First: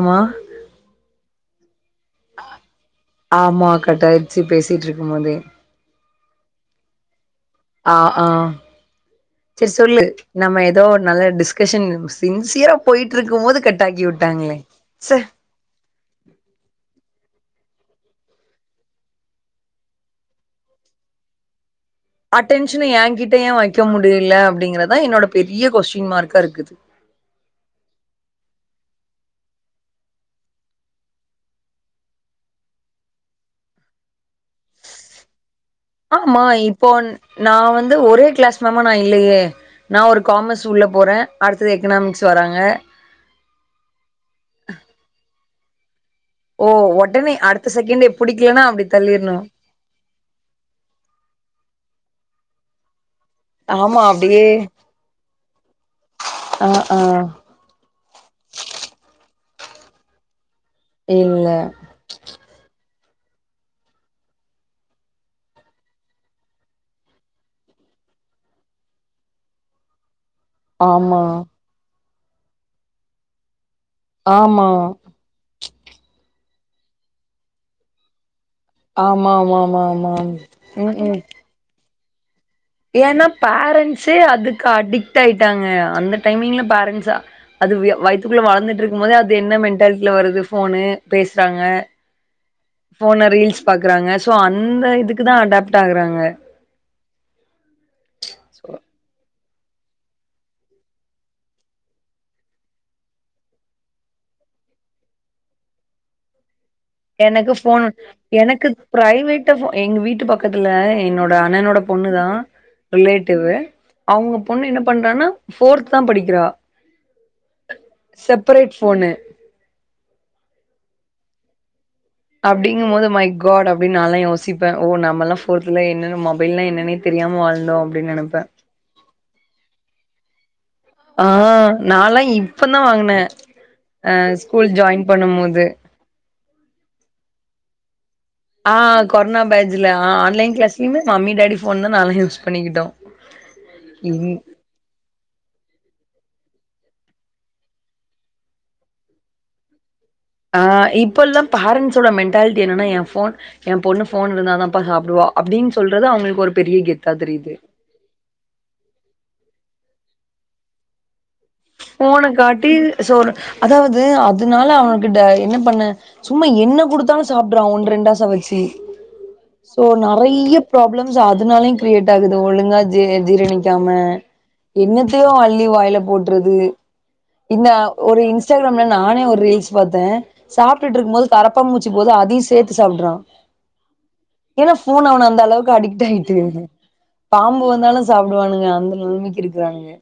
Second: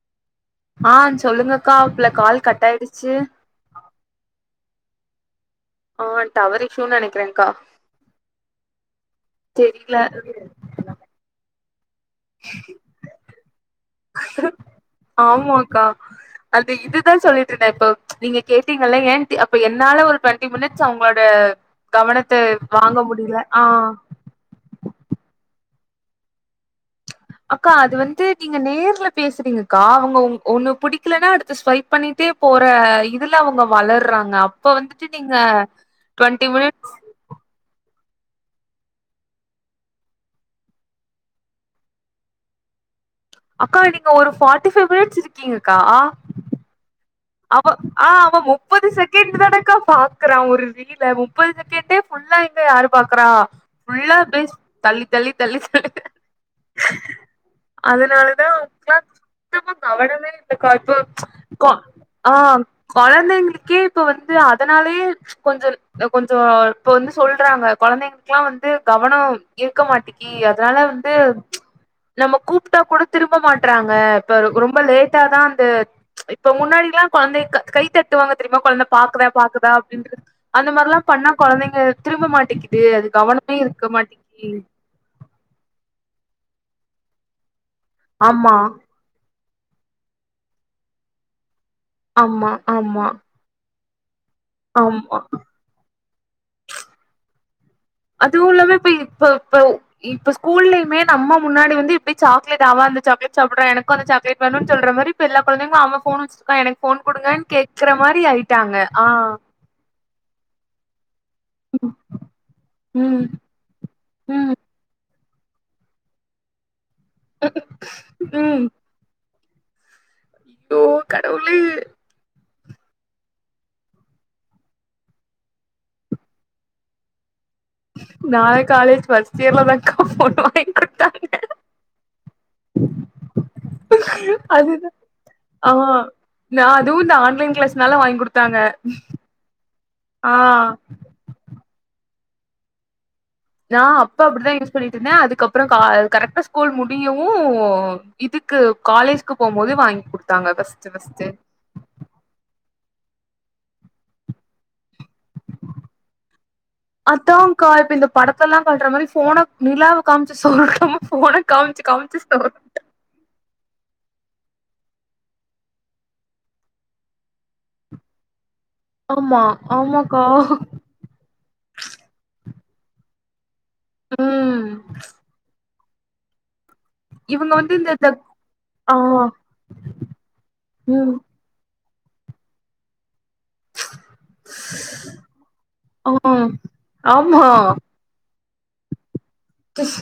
அமா ஆ சொல்லுங்கக்கா ப்ள கால் கட்டாயிடுச்சு ஆமா கட்டாய்ச்சி பேசிட்ருக்கும் போதே ஆ டவர் இஷ்யூ நெனக்றேன்கா அ ஆ செரி தெரில சொல்லு நம்ம எதோ நல்ல டிஸ்க்கஷன் நூஸ் பின்சியரா போயிட்ருக்கும் போது கட்டாக்கி விட்டாங்களே ச்ச ஆமோக்கா அது இதுதா சொல்லிட்ருந்தே இப்பொ நீங்க கேட்டீங்கல்ல ஏன்ட்டு அப்ப என்னால ஒரு ட்வெண்ட்டி மினிட்ஸ் அவுங்ளோட கவனத்த வாங்க முடியல ஆ இல்ல அப்டிங்கறதா என்னோட பெரிய கொஷின் மார்க்காருக்குது அக்கா அது வந்து நீங்க நேர்ல பேசுறீங்கக்கா அவுங்கவு ஒண்ணு புடிக்கலன்னா அடுத்து ஸ்வைப் பண்ணிட்டே போற இதுல அவுங்க வளர்றாங்க அப்ப வந்துட்டு நீங்க ஆமா டுவெண்ட்டி மினிட்ஸ் இப்போன் நா வந்து ஒரே க்ளாஸ் மேமா நா இல்லயே நா ஒரு காமஸ் உள்ள போறே அடுத்தது எக்கனாமிக்ஸ் வராங்க அக்கா நீங்க ஒரு ஃபாட்டி ஃபைவ் மினிட்ஸ் இருக்கீங்கக்கா ஓ ஒடனே அவ ஆ அவ முப்பது செக்கெண்டு தானக்கா பாக் க்குறா ஒரு ரீல முப்பது செக்கேண்டே ஃபுல்லா இங்க யாரு பாக்குறா ஆமா ஃபுல்லா அப்படியே பேஜ் தள்ளி தள்ளி தள்ளி தள்ளி ஆ ஆ அதனாலதா அவுங்ளா சுத்தமா கவனமே இல்லக்கா இப்பல்லா இல்ல க்கா ஆ கொழந்தைங்களுக்கே இப்ப வந்து அதனாலயே கொஞ்சோ ல் கொஞ்சோ இப்ப வந்து சொல்றாங்க கொழந்தைங்ளுக்குலா வந்து கவனோ இருக்க மாட்டிக்கி அதுனால வந்து ஆமா நம்ம கூப்ட்டா கூட திரும்ப மாட்றாங்க இப்ப இருக் ஆமா ரொம்ப லேட் டாதா அந்த இப்ப முன்னாடிலா கொழந்தைக் க கைத்தட் ட்டுவாங்க தெரியுமா கொழந்த பாக்குதா ஆமா ஆமா பாக்குதா ஆமா ஆமா அப்டின்ற அந்த ம் மாரில்லா ம் பண்ணா கொழந்தைங்க திரும்ப மாட்டிக்கி ஏன்னா ப்பேரண்ஸே அதுக்கு அடிக் டாய்ட்டாங்க அந்த டைமிங்ல ப்பேரண்சு அது வியா வய்த்துக்குள்ள ஆமா வளந்துட்ருக் கும்போதே அது என்ன மென்டால்ட்டில வருது ஃபோனு பேசுறாங்க ஆமா ஆமா ஃபோனு ரீல்ஸ் பாக்குறாங்க சோ அந்த ஆமா இதுக்குதா அடப்ட்டு ஆகுறாங்க அதுவுல்லாமே இப்ப இப்பப்வ் இப்ப ஸ்கூல்லயுமே நம்ம முன்னாடி வந்து இப்வே சாக்லேட் அவ அந்த சாக்லேட் சாப்புட்றான எனக்கு அந்த சாக்லேட் வேணுன்னு சொல்ற மாரி இப்ப எல்லா கொழந்தைங்களு அவ ஃபோன் வெச்சிருக்கா எனக் ஃபோன் குடுங்க எனக்கு கேக்கற மாரி ஆய்ட்டாங்க ஆ ட்ட ஃபோ எங்க வீட்டு பக்கத்துல என்னோட அண்ணனோட பொண்ணு தா ம் ரிலேட்டிவு அவுங்க ம் பொண்ணு என்ன பண்றானா ஃபோர்த் தா படிக்கிறா ம் ம் செப்பரேட் ஃபோனு ஐயோ கடவுளே அப்டிங்கு போது மை காட் அப்டின் நான்லா யோசிப்பே ஓ நம்மல்லா ஃபோர்த்ல என்னென்ன மொபைல்லா என்னன்னே தெரியாம வளந்தோ நாலா காலேஜ் ஃபஸ்டியர்லதாக்கா ஃபோனு வாங்கி குடுத்தாங்க ஆ நால்ளா இப் இப்பந்தா வாங்குனே அ ஸ்கூல் அதுதா ஜாய்ன் பண்ணும் போது ஆ நா அதுவு இந்த ஆன்லைன் க்ளாஸ்னால வாங்கி குடுத் ஆ கொரோனா பேஜ்ல ஆ ஆன்லைன் க்ளஸ்லயுமே மம்மி டடி ஃபோன் தா நால்லா யூஸ் பண்ணிக்கிட்டோ நா அப்ப ம் அப்டிதா யூஸ் பண்ணிட்ருந்தே அதுக்கப்புறோ கா கரெக்ட்டா ஸ்கூல் முடியவு இதுக்கு காலேஜ்க்கு போம்போது வாங்கி குடுத் ஆ இப்பொல்லா ப்பேரண்ட்ஸோட மென்டாலிட்டி என்னன்னா ஏ ஃபோன் ஏ பொண்ணு ஃபோன் இருந்தாதாப்பா சாப்டுவா அப்டின் சொல்றது அவுங்களுக்கு ஒரு பெரிய கெத்தா தெரியுது அத்தாங்க்கா இப்ப இந்த படத்தெலல்லா காட்ற மாரி ஃபோன நிலாவ காம்ச்சு சோறுட்டாம ஃபோன காம்ச் ஃபோன காட்டி சோறு அதாவது அதனால அவனுகிட்ட என்ன பண்ண சும்மா என்ன குடுத்தாலு சாப்டுறா ஒன்னு ரெண்டாச வச்சு ஆமா சோ ஆமாக்கா நறைய ப்ராப்ளம் கொஞ்சோ அதனாலயு கிரியேடாகுது ஒழுங்கா ஜீ ஜீரணிக் காம ம் என்னத்தையோ அள்ளி வாயில போட்றது இந்த ஒரு இன்ஸ்டாகிராம்ல ஆ நானே ஒரு ரீல்ஸ் பாத்தே ம் சாப்ட்டுருக்கு போது கரப்பா மூச்சி போது அதையு சேத்து சாப்டறா ஏன்னா ஃபோன் அவன அந்த அளவுக்கு அடிக்ட் ஆ ஆயிட்டு ஆமா பாம்பு வந்தாலு சாப்படுவானுங்க அந்த நலமைக்கு இருக்குறானுங்க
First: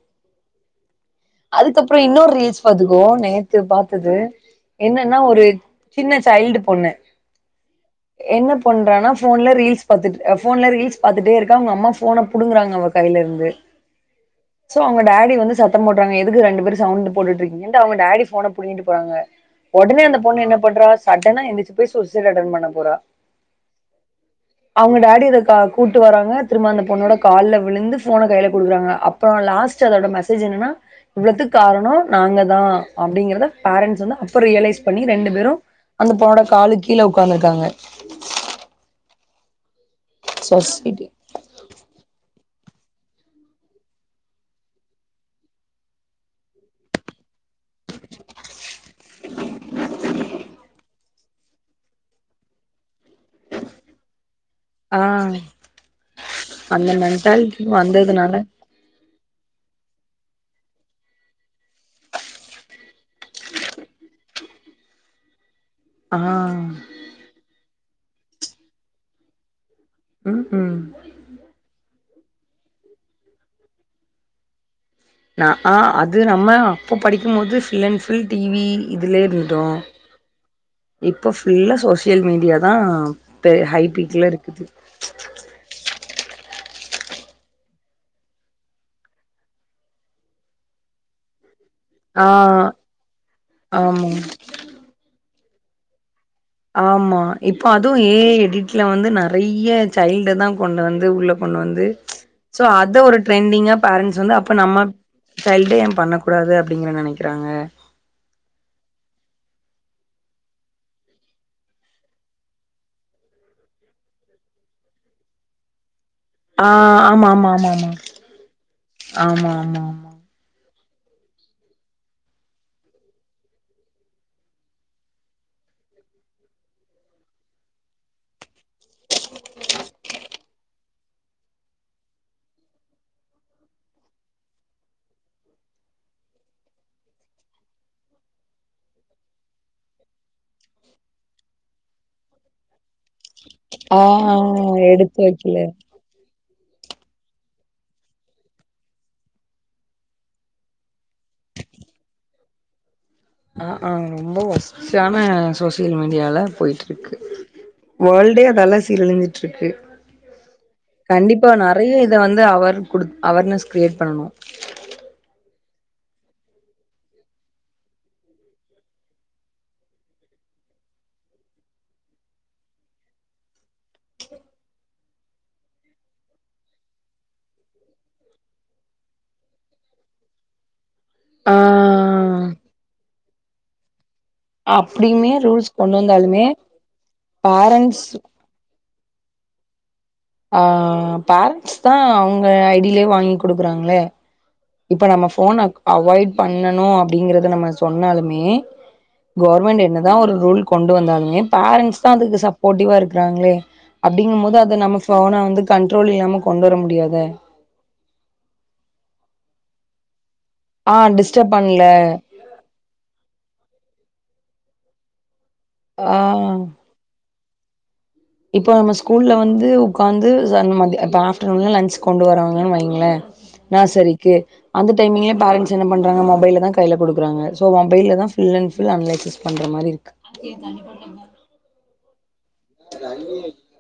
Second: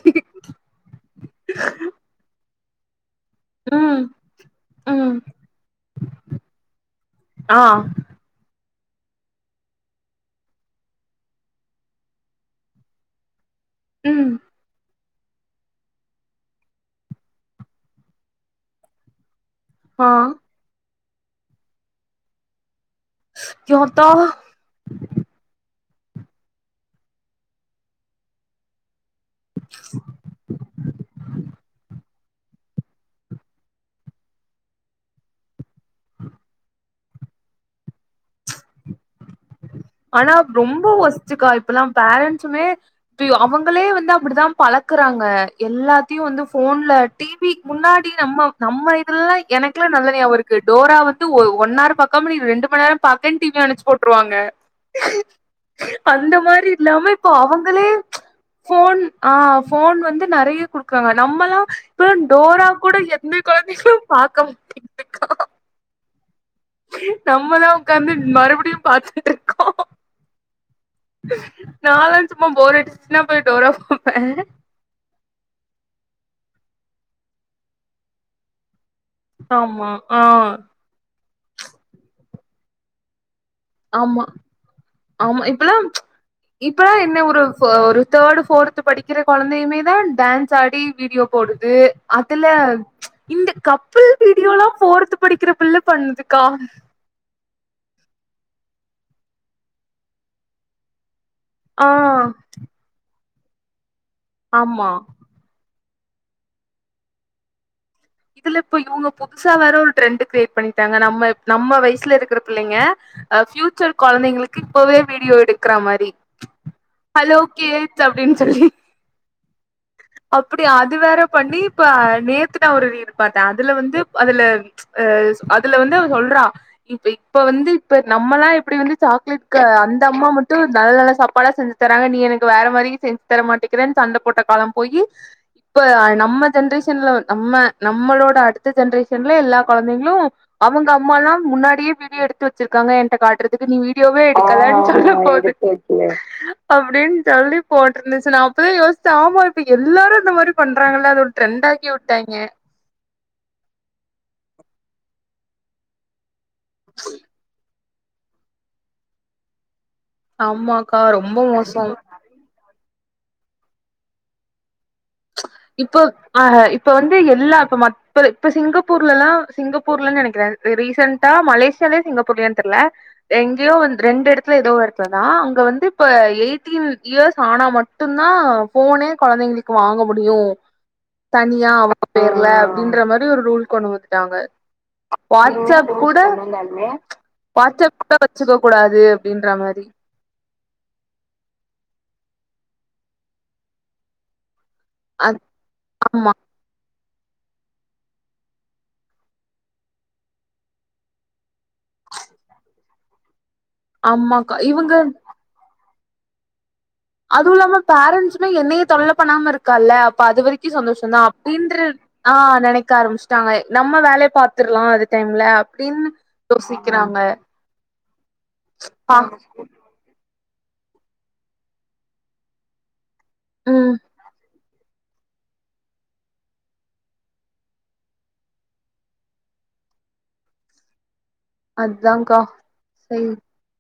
அதுக்கப்புற இன்னொரு ரீல்ஸ் பாத்துக்கோ நே த்து ம் பாத்தது ம் என்னன்னா ஒரு சின்ன சைல்டு பொண்ணு ஆ என்ன பண்றானா ஃபோன்ல ரீல்ஸ் பாத்துட் எ ஃபோன்ல ரீல்ஸ் பாத்துட்டே இருக்கா அவங்க அம்மா ஃபோன புடுங்கறாங்க அவக் கைலருந்து ம் சோ அவங்க டாடி வந்து சத்தோப் போட் டாங்க எதுக்கு ரெண்டு பேரு சவுண்ட்டு போட்டு இருக்கிங்கன்டு அவங்க டாடி ஃபோன புடிங்கிட்டு போறாங்க ஒடனே ஆ அந்த பொண்ணு என்ன படுறா சடனா எந்திரிச்சு போய் சுசைடு அட்டென் பண்ண போறா ஸ் யாத்தா அவங்க டாடி இத கா கூட்டு வராங்க திரும்ப அந்த பொண்ணோட கால்ல விழுந்து ஃபோனை கைல குடுக்குறாங்க அப் அப்புற லாஸ்ட் அதோட மெசேஜ் என்னனா இவ்ளதுக்கு காரணோ நாங்க தா அப்படிங்கறத பேரண்ட்ஸ் வந்து அப்பற ரியலைஸ் பண்ணி ரெண்டு பேரு அந்த பொண்ணோட காலுக்கு கீழ உக்காந்துருக்காங்க ஆனா ரொம்ப சொசைட்டி ஒர்ஸ்ட்க்கா இப்பல்லா பேரண்ட்ஸுமே அவங்களே வந்து அப்படித்தா பழக்குறாங்க எல்லாத்தையு வந்து ஃபோன்ல டி வி முன்னாடி நம்ம நம்ம இதெல்லா எனக்குல்லா நல்லா ஞாபகோ இருக்கு டோரா வந் து ஒன்னார் பாக்காம நீ ரெண்டு மணி நேரோ பாக்கனு டிவி அனச்சி போட்டுருவாங்க ஆ அந்த மாரி அந்த இல்லாம இப்போ மென்டாலிட்டி அவங்களே ம்ச் வந்ததுனால ஃபோன் ஆ ஃபோன் வந்து நறையா குடுக்குறாங்க நம்மல்லா இப்ப டோரா கூட எப் இந்த கொழந்தைகள்ளா பாக்க மாட்டேங்குதுக்கா ஆ நம்ம தா உக்காந்து மறுபடியு பாத்துட்டு இருக் உம் உம் நாலா சும்மா போர் அடிச்சுச்சுன்னா போயி டோரா பாப்பே ந ஆ ஆ அது நம்ம அப்போ படிக்கும்போது full and full T V இதுலயே இருண்டோ ஆமா ஆ இப்போ ஃபுல்லா சோசியல் மீடியா தா பெ ஹை பீக்ல இருக்குது ஆ இப்பல்லா ம்ச் இப்பல்லா என்ன ஒரு ஒரு தேர்டு ஃபோர்து படிக்கிற கொழந்தையுமே தா டான்ஸ் ஆடி வீடியோ போடுது ஆ அதுல ம்ச் இந்த கப்பிள் ஆமா வீடியோலா ஃபோர்து படிக்கிற பிள்ள பண்ணுதுக்கா ஆமா இப்ப அதுவு ஏ ஐ எடிட்ல வந்து நறைய சைல்ட தா கொண்டு வந்து உள்ள கொண்டு வந்து ஆ சோ அத ஒரு ட்ரெண்டிங்கா பேரண்ட்ஸ் வந்து அப்ப நம்ம ஆமா சைல்டே ஏன் பண்ண கூடாது அப்படிங்கிற நெனைக்கிறாங்க இதுல இப்ப இவங்க புதுசா வேற ஒரு ட்ரெண்டு் கிரியேட் பண்ணிட்டாங்க நம்ம நம்ம வயசுல இருக்கிற புள்ளங்க ஆ ஃபியூச்சர் கொழந்தைங்களுக்கு இப்பவே வீடியோ எடுக்கற மாரி ஆ ஆமா ஹலோ ஆமா ஆமா ஆமா கிட் அப்டின்னு சொல்லி ஆமா ஆமா அப்டி அது வேற பண்ணி இப்ப நேத்துனா ஒரு நரீல் பாத்த அதுல வந்து அதுல ம்ச் அதுல வந்து அவ சொல்றா இப்ப இப்ப வந்து இப்ப நம்மல்லா எப்படி வந்து சாக்லேட்டுக்கு அந்த அம்மா மட்டு நல்ல நல்ல சாப்பாடா செஞ்சு தராங்க நீ எனக்கு வேற மாரி செஞ்சு தர மாட்டேக்கிற சண்ட போட்ட காலம் போயி இப்ப நம்ம ஜென்ரேஷன்ல நம்ம நம்மளோட அடுத்த ஜென்ரேஷன்ல எல்லா கொழந்தைங்களு அவங்க அம்மாலா முன்னாடியே வீடியோ எடுத்து வெச்ச வச்சிருக்காங்க என்ட காட்டுறதுக்கு நீ ஆ வீடியோவே எடுக்கலனு சொல்ல எடுத்து போது வைக்கல ஆ அப்பிடின்னு சொல்லி போட்டிருந்துச்சு நா அப்பதா யோசிச்சே ஆமா இப்ப எல்லாரு இந்த மாரி பண்றாங்கள அது ஒரு ட்ரெண்ட் ஆக்கி உட்டாங்க ஆ ஆ ரொம்ப வொர்ஸ்ட்யான சோசியல் மீடியால போயிட்டு இருக்கு வேர்ல்டே அதால்ல சீரழிஞ்சிட்டு இருக்கு ஆமாக்கா ரொம்போ மோசோ இத வந்து அவர் கொடுத்து அவர்னஸ் கிரியேட் பண்ணனு இப்ப ஆ இப்ப வந்து எல்லா இப்ப மத்த இப்ப இப்ப சிங்கப்பூர்லல்லா சிங்கப்பூர்லன்னு நெனைக்கிறே ரீசெண்டா மலேசியாலயா சிங்கப்பூர்லயானு தெர்ல எங்யோ வந்து ரெண்டு இடத்துல ஏதோ எடத்துல தா அங்க வந்து இப்ப எயிட்டீன் இயர்ஸ் ஆனா மட் மட்டுந்தா போனே கொழந்தைங்களுக்கு வாங்க முடியு ஆ தனியா அவங்க பேர்ல அப்படின்ற மாரி ஒரு ரூல் கொண்டு வந்துட்டாங்க அப்டியுமே ரூல்ஸ் வாட்ஸ்அப் கொண்டு கூட வந்தாலுமே வாட்ஸ்அப் பேரண்ட்ஸ் கூட சுக்க கூடாது அப்டின்ற மாரி ஆ பேரண்ட்ஸ் தா அவங்க ஐடியிலயே வாங்கி குடுக்குறாங்களே இப்ப நம்ம அத் ஃபோன அவாய்ட் ஆமா பண்ணணு அப்டிங்கறத நம்ம சொன்னாலுமே கவர்மெண்ட் என்னதா ஒரு ரூல் கொண்டு வந்தாலுமே பேரண்ட்ஸ் தா அதுக்கு சப்போர்ட்டிவா இருக்குறாங்களே அப்டிங்கும் ஆமாக்கா போது அத இவுங்க நம்ம ஃபோன வந்து கண்ட்ரோல் இல்லாம கொண்டு வர முடியாதே அதுவுல்லாம பேரண்ட்ஸுமே என்னைய தொல்ல பண்ணாம இருக்கால்ல அப்ப அது வரைக் கு ஆ சந்தோஷ தா டிஸ்டர்ப் அப்டின்ற பண்ல ஆ நெனைக் க்க ஆரம்பிச்சுட்டாங்க நம்ம வேலய பாத்துர்லா அந்த டைம்ல அப்டின்னு ஆ யோசிக்கிறாங்க இப்போ நம்ம பா ஸ்கூல்ல வந்து உக்காந்து ய அந்த மாதி அதா ஆப்டர்நூன்ல லன்ச் கொண்டு வரவங்கன்னு வைங்களே நா ம் சரிக்கு அந்த டைம்லயு பேரன்ஸ் என்ன பண்றாங்க மொபைல தா கையில குடுக்குறாங்க சோ மொபைல்ல தா ஃபுல் அண்ட் ஃபுல் அன்லைஸிஸ் பண்ற மாரி இருக்கு ஏ தண்ணீ ப அதாக்கா சரி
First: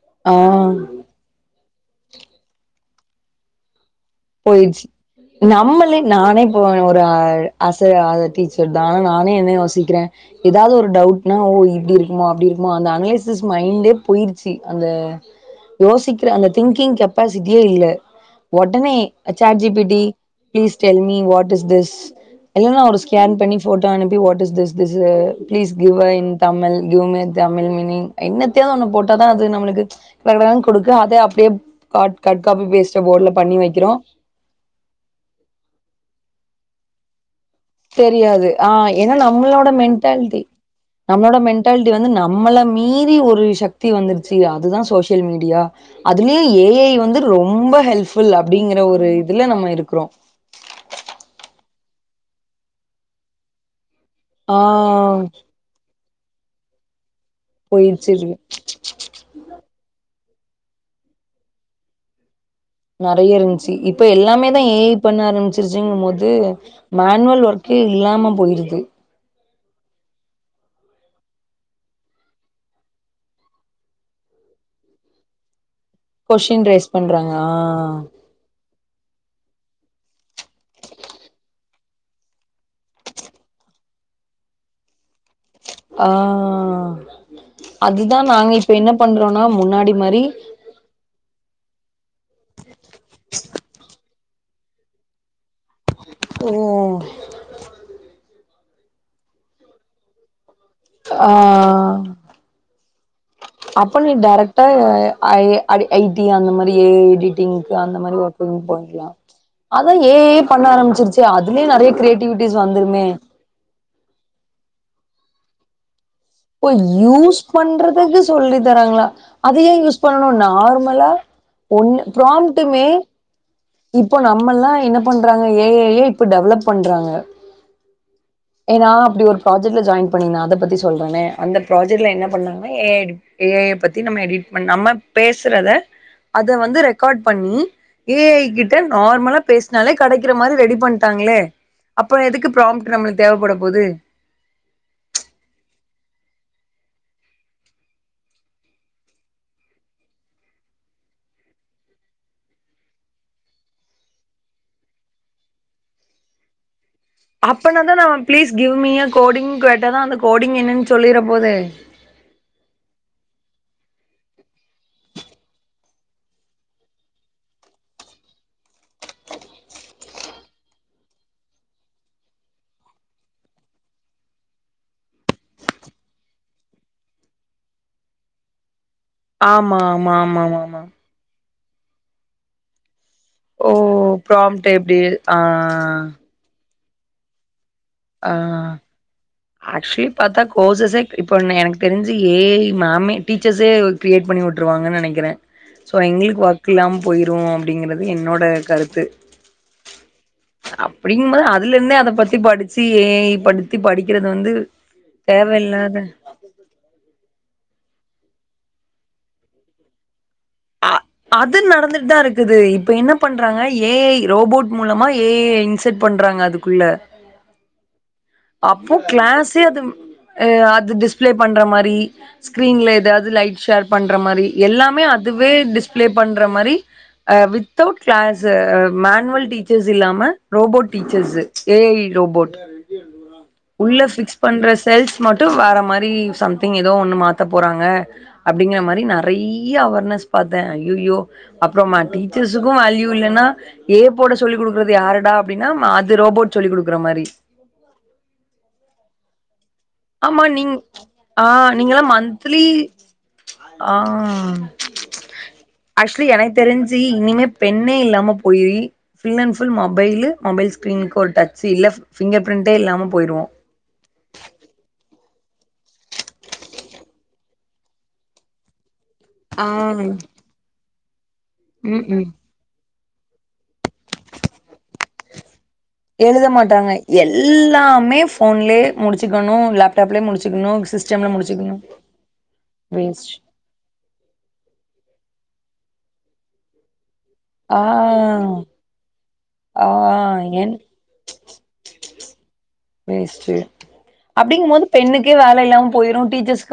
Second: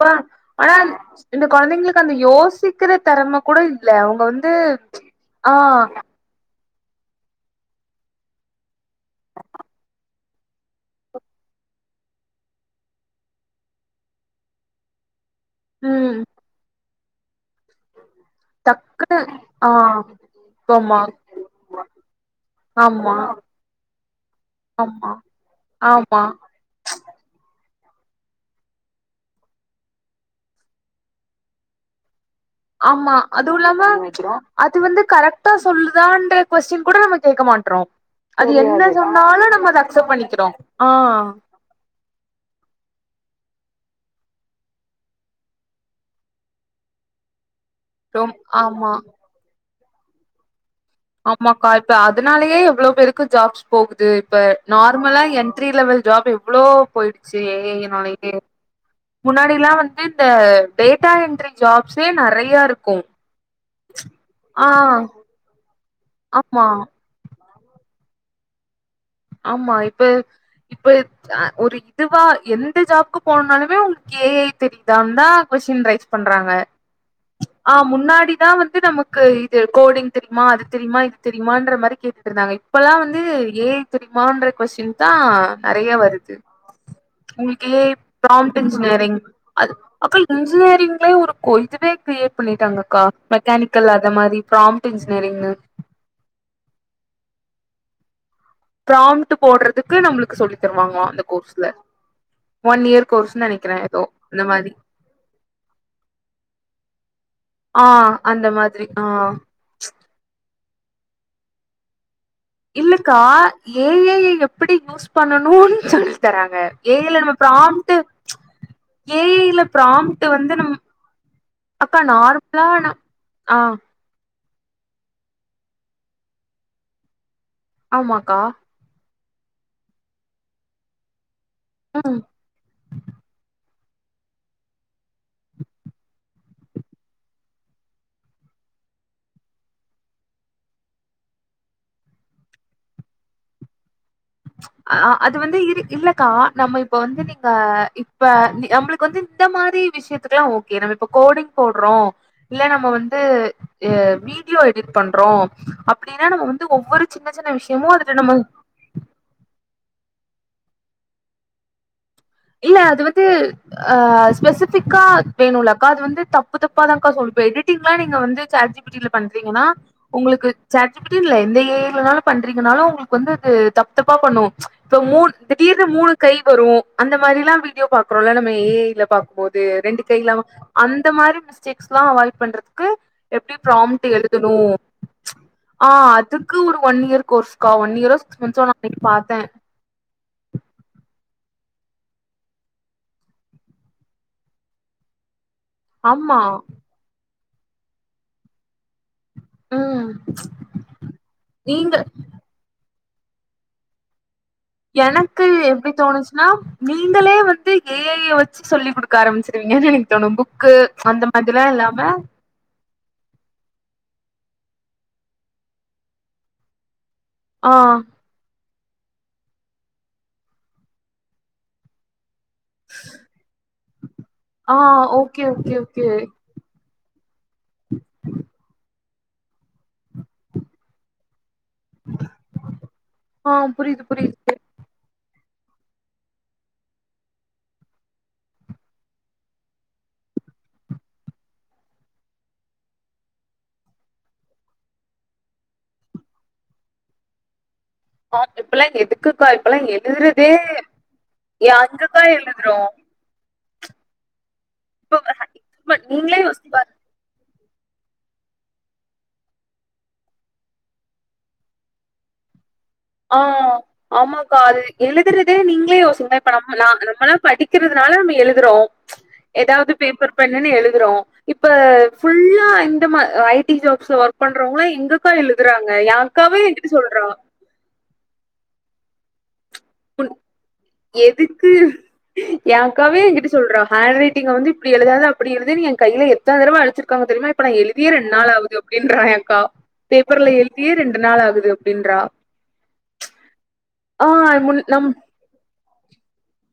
ப்ற ஆ ஆனா இந்த கொழந்தைங்ளுக்கு அந்த யோசிக்குற தெறம கூட இல்ல வந்து போயிச்சு ஆ நம்மளே நானே இப்ப ஒரு அசிரியராக டீச்சர் தான் நானே என்ன யோசிக்கிற ஏதாவது ஒரு டவுட்னா ஓ இப்டி இருக்குமோ அப்டி இருக்குமோ அந்த அனலிசிஸ் மைண்டே போயிருச்சு அந்த ம் யோசிக்கிற அந்த திங்கிங் கெப்பாசிட்டியே இல்ல ஒடனே டக்குனு அ ஆ சாட்ஜிபிடி ப்ளீஸ் ஆமா tell me what is this இல்லன்னா ஒரு ஆமா ஸ்கேன் பண்ணி ஃபோட்டோ அனுப்பி வாட் இஸ் திஸ் ஆமா பிளீஸ் கிவ் ஆமா in Tamil give me Tamil meaning இன்னத்தா ஒண்ணு போட்டாதா அது நம்மளுக்கு எடொ கொடுக்க அதே அப்டியே காட் காட் காப்பி பேஸ்ட் ஆமா போட்ல அதுவு பண்ணி வைக்கிறோ இல்லாம அது வந்து கரெக்டா சொல்லுதான்ற கொஸ்டின் கூட நம்ம கேக்க மாட் றோ தெரியாது அது ஆ என்ன ஏன்னா சொன்னாலு நம்மளோட நம்ம அத அக்செப்ட் பண்ணிக்கிறோ ஆ டால்ட்டு வந்து நம்மள மீறி ஒரு சக்தி வந்துருச்சு அதுதா சோசியல் மீடியா அதுலயு ஏ ஐ வந்து ரொம்ப ஹெல்ப் ஃபுல் ரொம் அப்டிங்கற ஆமா ஒரு இதுல நம்ம இருக்குறோ ஆமாக்கா இப்ப அதுனாலயே எவ்ளோ பேருக்கு ஜாப்ஸ் போகுது இப்ப ஆ நார்மலா என் ட்ரீ லெவல் ஜாப் எவ்ளோ போயிடுச்சு ஏ போயிடுச்சு ஐனாலையே இருக்கு. முன்னாடில்லா வந்து இந்த டேட்டா என்ட்ரி ஜாப்ஸே நெறைய இரு நறைய இருந்ச்சு இப்ப எல்லாமேதா ஏ ஐ பண்ண ஆரம்பிச்சிருச்சுங்கும்போது ஆமா மேனுவல் ஒர்க்கே இல்லாம போயிடுது ஆமா இப்ப இப்ப ஆ ஒரு இதுவா எந்த ஜாப்கு போனுனாலமே உங்களுக்கு ஏ ஐ தெரியுதான்னு தா கொஸ்டீன் ரைஸ் பண்றாங்க கொஸ்டின் ரைஸ் பண்றாங்க ஆ முன்னாடிதா வந் து நமக்கு இது கோடிங் தெரியுமா அது தெரியுமா இது தெரியுமான்ற மாரி கேட்டுட்டு இருந்தாங்க இப்பல்லா வந்து ஏ ஐ தெரியுமான்ற கொஸ்டின் தா நெறைய ஆ வருது உங்களுக்கு ஏ ஐ அதுதா நாங்க பராம்ட் இப்ப என்ன இன்ஜினியரிங் பண்றோனா அது முன்னாடி அக்கா மாரி இப்ப நிங்க ச் இன்ஜினியரிங்க்ளேயே ஒரு கோ இதுவே கிரியேட் பண்ணிட்டாங்கக்கா மெக்கானிக்கல்ல அந்த மாரி ப்ராம்ட் இன்ஜின்யரிங்னு ம் ப்ரோம்ட்டு போடுறதுக்கு நம்மளுக்கு சொல்லி தருவாங்களா அந்த கோர்ஸ்ல ஆ ஒன் இயர் கோர்ஸ்ன்னு நெனைக்கிறே அப்ப ஏதோ நீ அந்த டைரக்டா மாரி ஐ ஐ ஐடி அந்த மாரி ஏ ஐ எடிங்கு ஆ அ அந்த மாதிரி ஆ அதா ஏ ஐ யே பண்ண ஆரம்பிச்சிருச்சே அதுவே நெறைய கிரியேட் இல்லக்கா ஏ ஐய எப்டி யூஸ் பண்ணணுன் சொல் தராங்க ஓ ஏ ஐயில நம்ம யூஸ் பிராம்ட்டு பண்றதுக்கு சொல்லி தராங்களா ஏ ஐல அது ஏ யூஸ் பண்ணணு பிராம்ட்டு வந்து நம் நார்மலா அக்கா ஒன்னு நார்மலா ப்ராம்ட்டுமே ந ஆ இப்போ நம்மல்லா என்ன பண்றாங்க ஏ ஐயே இப்போ டெவலப் பண்றாங்க ஆமாக்கா ஏ நா அப்டி ஒரு ப்ராஜெக்ட்ல ஜாயின் பண்ணிருந்த அத பத்தி சொல்றேனே அந்த ப்ராஜெக்ட்ல ம் என்ன பண்ணாங்கன்னா ஏ ஐ டிப் ஏ ஐய பத்தி நம்ம எடிட் பண்ணி நம்ம பேசுறத அத வந்து ரெக்கார்ட் பண்ணி ஏ ஐ கிட்ட நார்மலா பேசினாலே கெடைக்கிற மாரி ரெடி பண்ட்டாங்களே அப்பறோ எதுக்கு பிராம்ண்ட் நம்மளுக்கு தேவப்பட போது அ அது வந்து இரு இல்லக்கா நம்ம இப்ப வந்து நீங்க இப்ப நம்ளுக்கு வந்து இந்த மாதிரி விஷ்யம் லா ஓகே நம்ம இப்ப கோடிங் போட்றோ இல்ல நம்ம வந்து வீடியோ அ எடிட் பண்றோ அப்டின்னா நம்ம வந்து ஒவ்வொரு சின்ன சின்ன அப்பனா விஷயமு தா அதுல நம் நம்ம பிளீஸ் கிவ் மீய கோடிங் கேட்ட தா அந்த கோடிங் என்னன்னு சொல்லிர போது இல்ல அது வந்து ஆ ஸ்பெசிபிக்கா வேணுல்ல அக்கா அது வந்து தப்பு தப்பாதாக்கா சொல் இப்ப எடிங்லாம நீங்க வந்து சாட்ஜி பி டில பண்றீங்கன்னா உங்களுக்கு சேட் ஜி பி டி இல்ல எந்த ஏ ஐ லனாலும் பண்றீங்கனாலும் உங்களுக்கு வந்து அது தப்பு தப்பா பண்ணு இப்ப மூன் திடீர்னு மூணு கை வரும் அந்த மாரிலா வீடியோ பாக்றோல்ல நம்ம ஏ ஐல பாக் போது ஆமா ரெண்டு ஆமா கை எல்ல ஆமா ஆமா ஆமா அந்த மாரி மிஸ்டேக்ஸ்ல்லா அவாய்ட் பண்றதுக்கு எப்டி ஓ பிராம்ன்ட் எழுதணு ப்ராம்ப்ட் எப்டி ஆ அது க்கு ஒரு ஒன் இயர் கோர்ஸ்க்கா ஒன் இயர் சிக்ஸ் மந்த் ஆ அன்னைக்கு பார்த்தே ஆக்சுவலி பாத்தா கோர்சஸே இப்போ எனக்கு தெரிஞ்சு ஏ மேம டீச்சர்ஸே கிரியேட் பண்ணி வுட்டுருவாங்கன்னு நெனைக்கிறே சோ ஆமா எங்களுக்கு ஒர்க் இல்லாம போயிரும் அப்டிங்கறது என்னோட கருத்து ம் அப்டிங்கும்போது அதுல நீங்க இருந்தே அத பத் தி படிச்சு ஏ ஐய படுத்தி படிக்கிறது வந்து எனக்கு எப்டி தேவயில்லாத தோணுச் சுனா நீங்களே வந்து ஏ ஐய வச்சு சொல்லி குடுக்க ஆரம்பிச்சிடுவிங்கனு எனக்கு தோணும் ரொம்போ க்கு அந்த மாதிரிலா இல்லாம ரிது இப்போ ன்ன பண்றாங்க ஏ ஐ ரோபோட் மூலமா ஏ ஐ இன்செர்ட் பண்றாங்க அதுக்குள்ள ஆ அப்போ கிளாஸே அது ஹ் அது டிஸ்பிளே பண்ற மாரி ஸ்க்ரீன்ல ஏதாவது லைட் ஷேர் பண்ற மாரி ஆ எல்லாமே ஓகே அதுவே ஓகே ஓகே டிஸ்பிளே பண்ற மாரி அஹ் வித்தவுட் கிளாஸ் மேனுவல் டீச்சர்ஸ் இல்லாம robot teachers A I robot ஆ உள்ள புரியுது புரியுது பிக்ஸ் பண்ற செல்ஸ் மட்டு வேற மாரி சம்திங் ஏதோ ஒண்ணு மாத்த போறாங்க அப்டிங்கிற மாரி நெறைய அவேர்னஸ் பார்த்தே ஐயைய்யோ அப்புறம்மா டீச்சர்ஸ்க்கு வால்யூ இல்லன்னா ஏ போட சொல்லிக் குடுக்குறது யாருடானா அப்டின்னா அது ரோபோட் சொல்லி குடுக்குற மாரி ஆம் இப்பல்லா எதுக்குக்கா இப்பல்லா ஆமா எழுதுறதே நீங் ஆ நீங்கல்லா யாருக்குக்கா மந்த்லி எழுதுறோ ஆ இப்ப ஹஸ்பண்ட் ஆக்ஷிலி நீங்களே எனக்கு யோசிச்சு பாருங்க தெரிஞ்சி இனிமே பென்னே இல்லாம போயுயி full and full mobile mobile ஸ்க்ரீனுக்கு ஒரு டச்சு இல்ல பிங்கர் பிரிண்ட்டே இல்லாம ஆ போயிருவோ ஆமாக்கா அது எழுதுறதே நீங்களே யோசிங்லே இப்ப நம்ம நா நம்மளா படிக்கிறதுனால ம்ம எழுதுறோ ஆ ஏதாவது பேப்பர் பென்னுன்னு எழுதுறோ உம் உம் ஐடி ஜாப்ஸ்ல ஒர்க் பண்றவங்கள எங்கக்கா எழுதுறாங்க ஏ எழுத அக்காவே மாட்டாங்க என்கிட்டு சொல்றா எல்லாமே போன்லயே முடிச்சுக்கணு லேப் டாப்லயே உன் முடிச்சக்கணு சிஸ்டம்ல எதுக்கு முடிச்சக்கணு என் அக்காவே வேஸ்ட் என்கிட்ட சொல்றா ஹாண்ட் ரைட்டிங்க வந்து இப்டி எழுதாத அப்டி எழுதுனு என் கையில எத்தன தடவ அடிச்சிருக்காங்க தெரிமா இப்ப நா ஆ எழுதியே ரெண்டு நாள் ஆகுது அப்டின்றா ஏ அக்கா ஆ பேப்பர்ல என் எழுதியே ரெண்டு நாள் ஆகுது அப்டின்றா வேஸ்டு ஆஹ் அப்டிங்கும் முன் போது நம் பென்னுக்கே வேல இல்லாம போயிரும் டீச்சர்ஸ்கே